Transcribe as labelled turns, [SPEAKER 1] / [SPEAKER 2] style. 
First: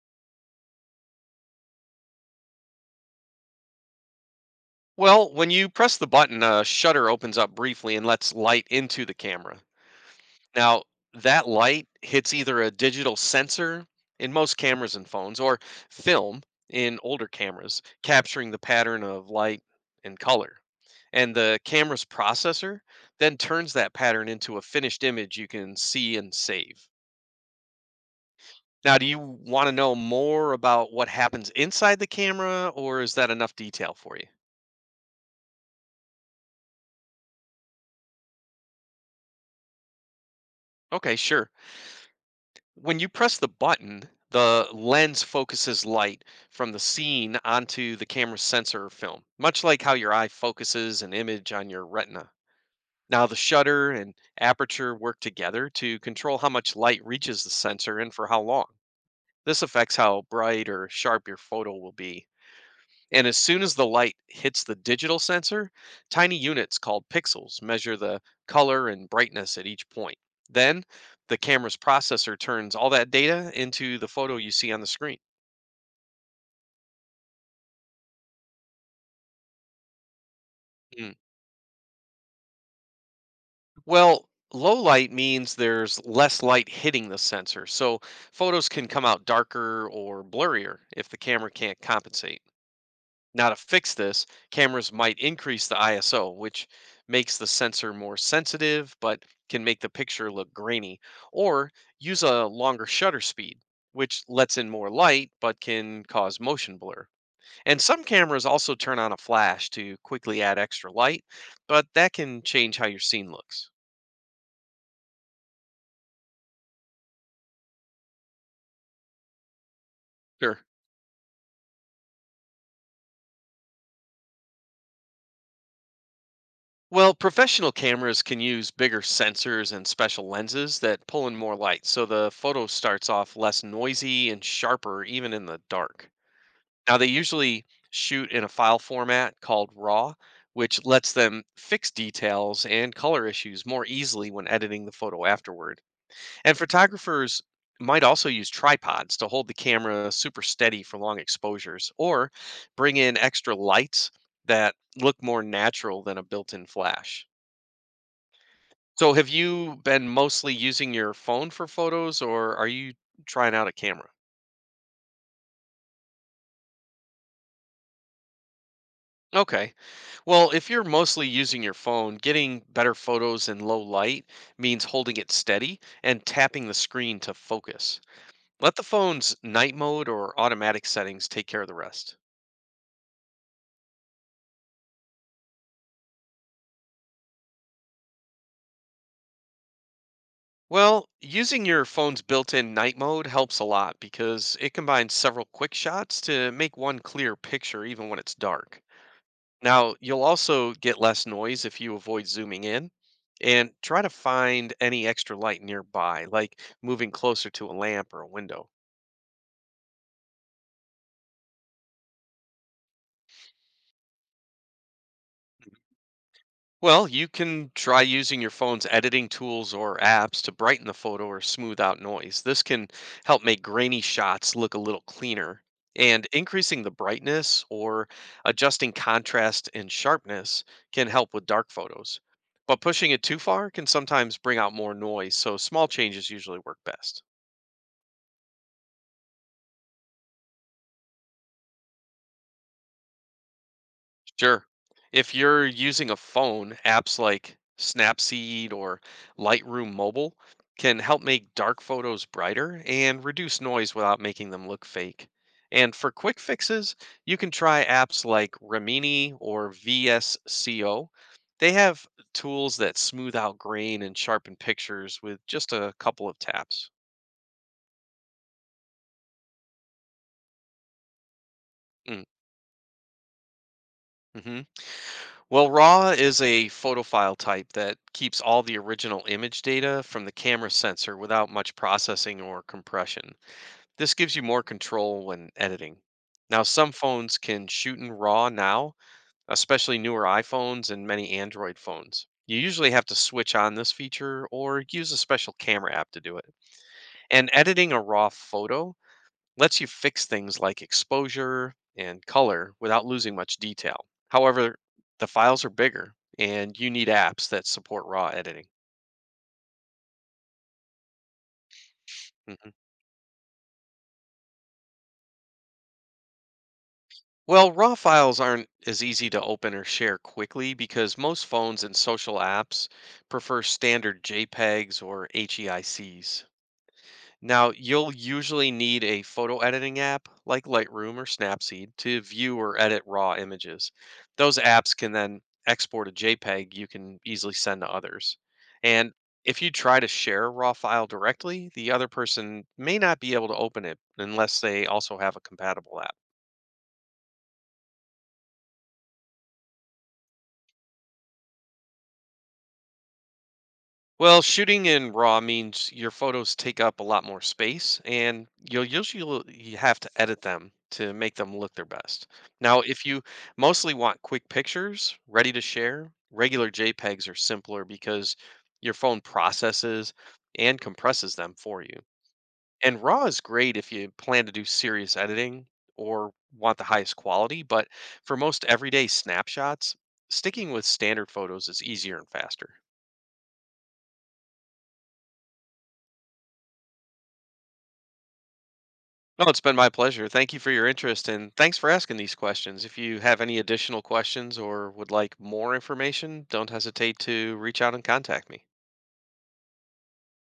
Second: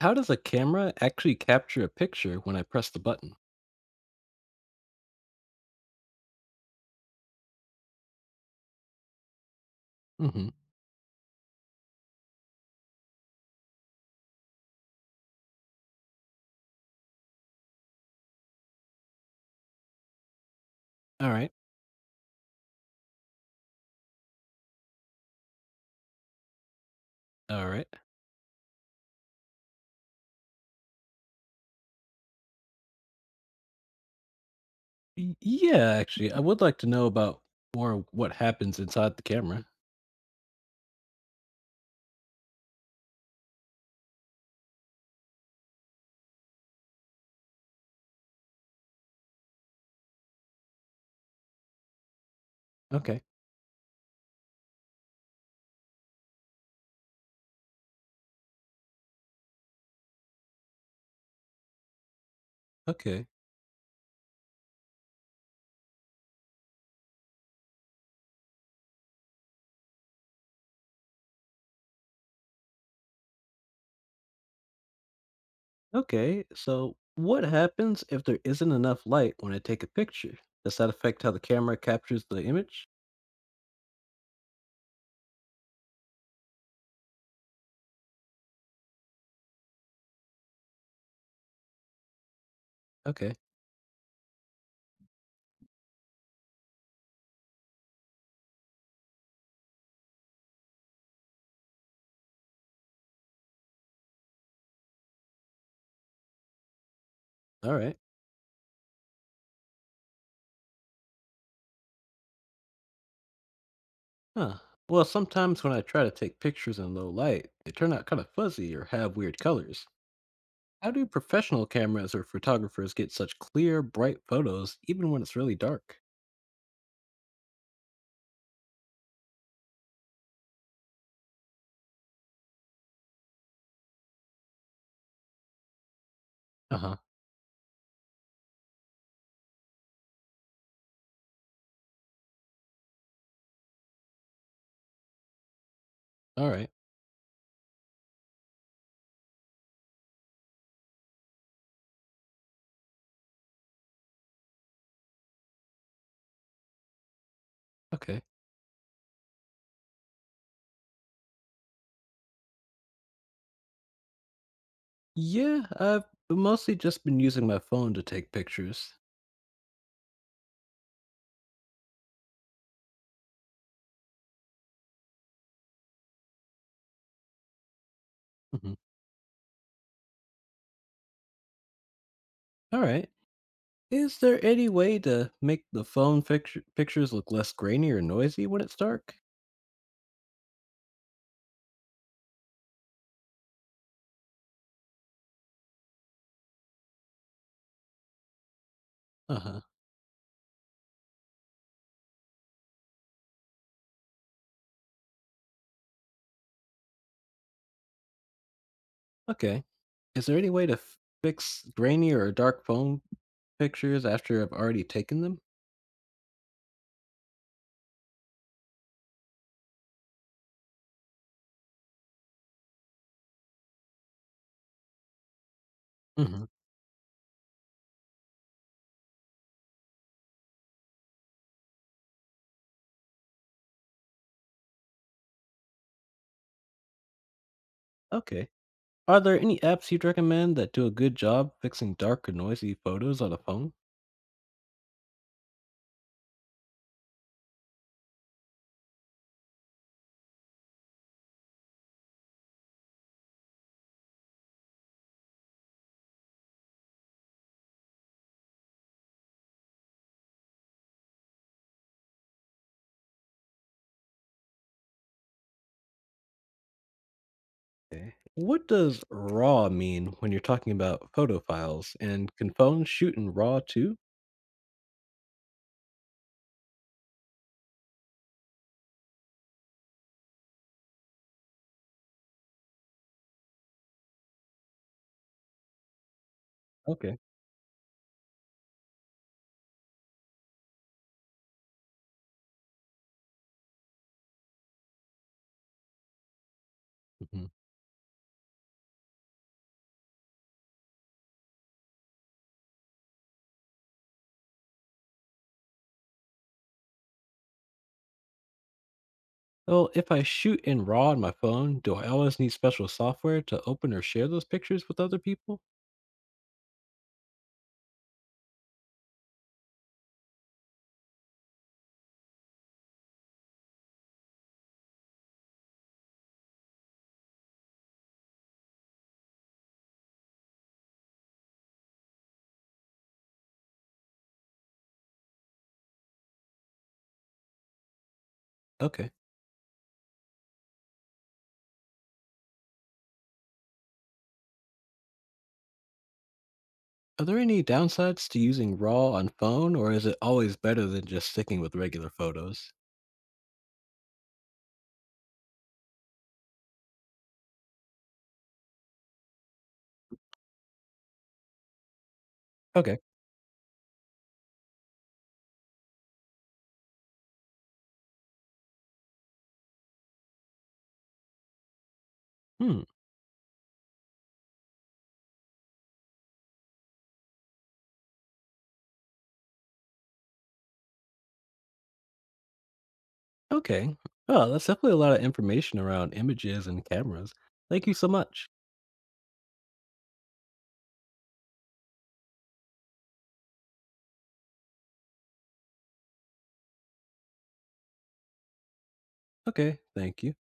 [SPEAKER 1] How does a camera actually capture a picture when I press the button?
[SPEAKER 2] Well, when you press the button, a shutter opens up briefly and lets light into the camera.
[SPEAKER 1] Hmm.
[SPEAKER 2] Now, that light hits either a digital sensor in most cameras and phones or film in older cameras, capturing the pattern of light and color.
[SPEAKER 1] All
[SPEAKER 2] And
[SPEAKER 1] right.
[SPEAKER 2] the camera's processor then turns that pattern into a finished image you can see and save.
[SPEAKER 1] All right.
[SPEAKER 2] Now, do you want to know more about what happens inside the camera, or is that enough detail for you?
[SPEAKER 1] Yeah, actually, I would like to know about more what happens inside the camera.
[SPEAKER 2] Okay, sure. When you press the button, the lens focuses light from the scene onto the camera's sensor or film, much like how your eye focuses an image on your retina.
[SPEAKER 1] Okay.
[SPEAKER 2] Now, the shutter and aperture work together to control how much light reaches the sensor and for how long. This affects how bright or sharp your photo will be.
[SPEAKER 1] Okay.
[SPEAKER 2] And as soon as the light hits the digital sensor, tiny units called pixels measure the color and brightness at each point. Then the camera's processor turns all that data into the photo you see on the screen.
[SPEAKER 1] Okay. So what happens if there isn't enough light when I take a picture? Does that
[SPEAKER 2] Mm.
[SPEAKER 1] affect how the camera captures the image?
[SPEAKER 2] Well, low light means there's less light hitting the sensor, so photos can come out darker or blurrier if the camera can't compensate.
[SPEAKER 1] Okay.
[SPEAKER 2] Now, to fix this, cameras might increase the ISO, which makes the sensor more sensitive but can make the picture look grainy, or use a longer shutter speed, which lets in more light but can cause motion blur.
[SPEAKER 1] All
[SPEAKER 2] And
[SPEAKER 1] right.
[SPEAKER 2] some cameras also turn on a flash to quickly add extra light, but that can change how your scene looks.
[SPEAKER 1] Huh. Well, sometimes when I try to take pictures in low light, they turn out kind of fuzzy or have weird colors.
[SPEAKER 2] Sure.
[SPEAKER 1] How do professional cameras or photographers get such clear, bright photos even when it's really dark?
[SPEAKER 2] Well, professional cameras can use bigger sensors and special lenses that pull in more light, so the photo starts off less noisy and sharper even in the dark.
[SPEAKER 1] Uh huh.
[SPEAKER 2] Now, they usually shoot in a file format called RAW, which lets them fix details and color issues more easily when editing the photo afterward.
[SPEAKER 1] All
[SPEAKER 2] And
[SPEAKER 1] right.
[SPEAKER 2] photographers might also use tripods to hold the camera super steady for long exposures or bring in extra lights that look more natural than a built in flash.
[SPEAKER 1] Okay.
[SPEAKER 2] So have you been mostly using your phone for photos or are you trying out a camera?
[SPEAKER 1] Yeah, I've mostly just been using my phone to take pictures.
[SPEAKER 2] Okay. Well, if you're mostly using your phone, getting better photos in low light means holding it steady and tapping the screen to focus.
[SPEAKER 1] Hmm.
[SPEAKER 2] Let the phone's night mode or automatic settings take care of the rest.
[SPEAKER 1] All right. Is there any way to make the pictures look less grainy or noisy when it's dark?
[SPEAKER 2] Well, using your phone's built in night mode helps a lot because it combines several quick shots to make one clear picture even when it's dark.
[SPEAKER 1] Uh huh.
[SPEAKER 2] Now, you'll also get less noise if you avoid zooming in and try to find any extra light nearby, like moving closer to a lamp or a window.
[SPEAKER 1] Okay. Is there any way to fix grainy or dark phone pictures after I've already taken them?
[SPEAKER 2] Well, you can try using your phone's editing tools or apps to brighten the photo or smooth out noise. This can help make grainy shots look a little cleaner. And
[SPEAKER 1] Hmm.
[SPEAKER 2] increasing the brightness or adjusting contrast and sharpness can help with dark photos. But pushing it too far can sometimes bring out more noise, so small changes usually work best.
[SPEAKER 1] Okay. Are there any apps you'd recommend that do a good job fixing dark or noisy photos on a phone?
[SPEAKER 2] Sure. If you're using a phone, apps like Snapseed or Lightroom Mobile can help make dark photos brighter and reduce noise without making them look fake. And for quick fixes, you can try apps like Rimini or VSCO. They have tools that smooth out grain and sharpen pictures with just a couple of taps.
[SPEAKER 1] Okay. What does RAW mean when you're talking about photo files?
[SPEAKER 2] Mm,
[SPEAKER 1] And can phones shoot in RAW too?
[SPEAKER 2] Mm-hmm. Well, RAW is a photophile type that keeps all the original image data from the camera sensor without much processing or compression. This gives you more control when editing. Now, some
[SPEAKER 1] Okay.
[SPEAKER 2] phones can shoot in RAW now, especially newer iPhones and many Android phones. You usually have to switch on this feature or use a special camera app to do it.
[SPEAKER 1] Hmm.
[SPEAKER 2] And editing a RAW photo lets you fix things like exposure and color without losing much detail. However, the files are bigger and you need apps that support raw editing.
[SPEAKER 1] Well, if I shoot in RAW on my phone, do I always need
[SPEAKER 2] Mhm.
[SPEAKER 1] special software to open or share those pictures with other people?
[SPEAKER 2] Well, raw files aren't as easy to open or share quickly because most phones and social apps prefer standard JPEGs or HEICs. Now, you'll usually need a photo editing app like Lightroom or Snapseed to view or edit raw images. Those apps can then export a JPEG you can easily send to others.
[SPEAKER 1] Okay.
[SPEAKER 2] And if you try to share a raw file directly, the other person may not be able to open it unless they also have a compatible app.
[SPEAKER 1] Are there any downsides to using RAW on phone, or is it always better than just sticking with regular photos?
[SPEAKER 2] Well, shooting in RAW means your photos take up a lot more space, and you have to edit them to make them look their best. Now,
[SPEAKER 1] Okay.
[SPEAKER 2] if you mostly want quick pictures ready to share, regular JPEGs are simpler because your phone processes and compresses them for you.
[SPEAKER 1] Hmm.
[SPEAKER 2] And RAW is great if you plan to do serious editing or want the highest quality, but for most everyday snapshots, sticking with standard photos is easier and faster.
[SPEAKER 1] Okay. Oh, that's definitely a lot of information around images and cameras. Thank you so much.
[SPEAKER 2] No, it's been my pleasure. Thank you for your interest and thanks for asking these questions. If you have any additional questions or would like more information, don't hesitate to reach out and contact me.
[SPEAKER 1] Okay. Thank you.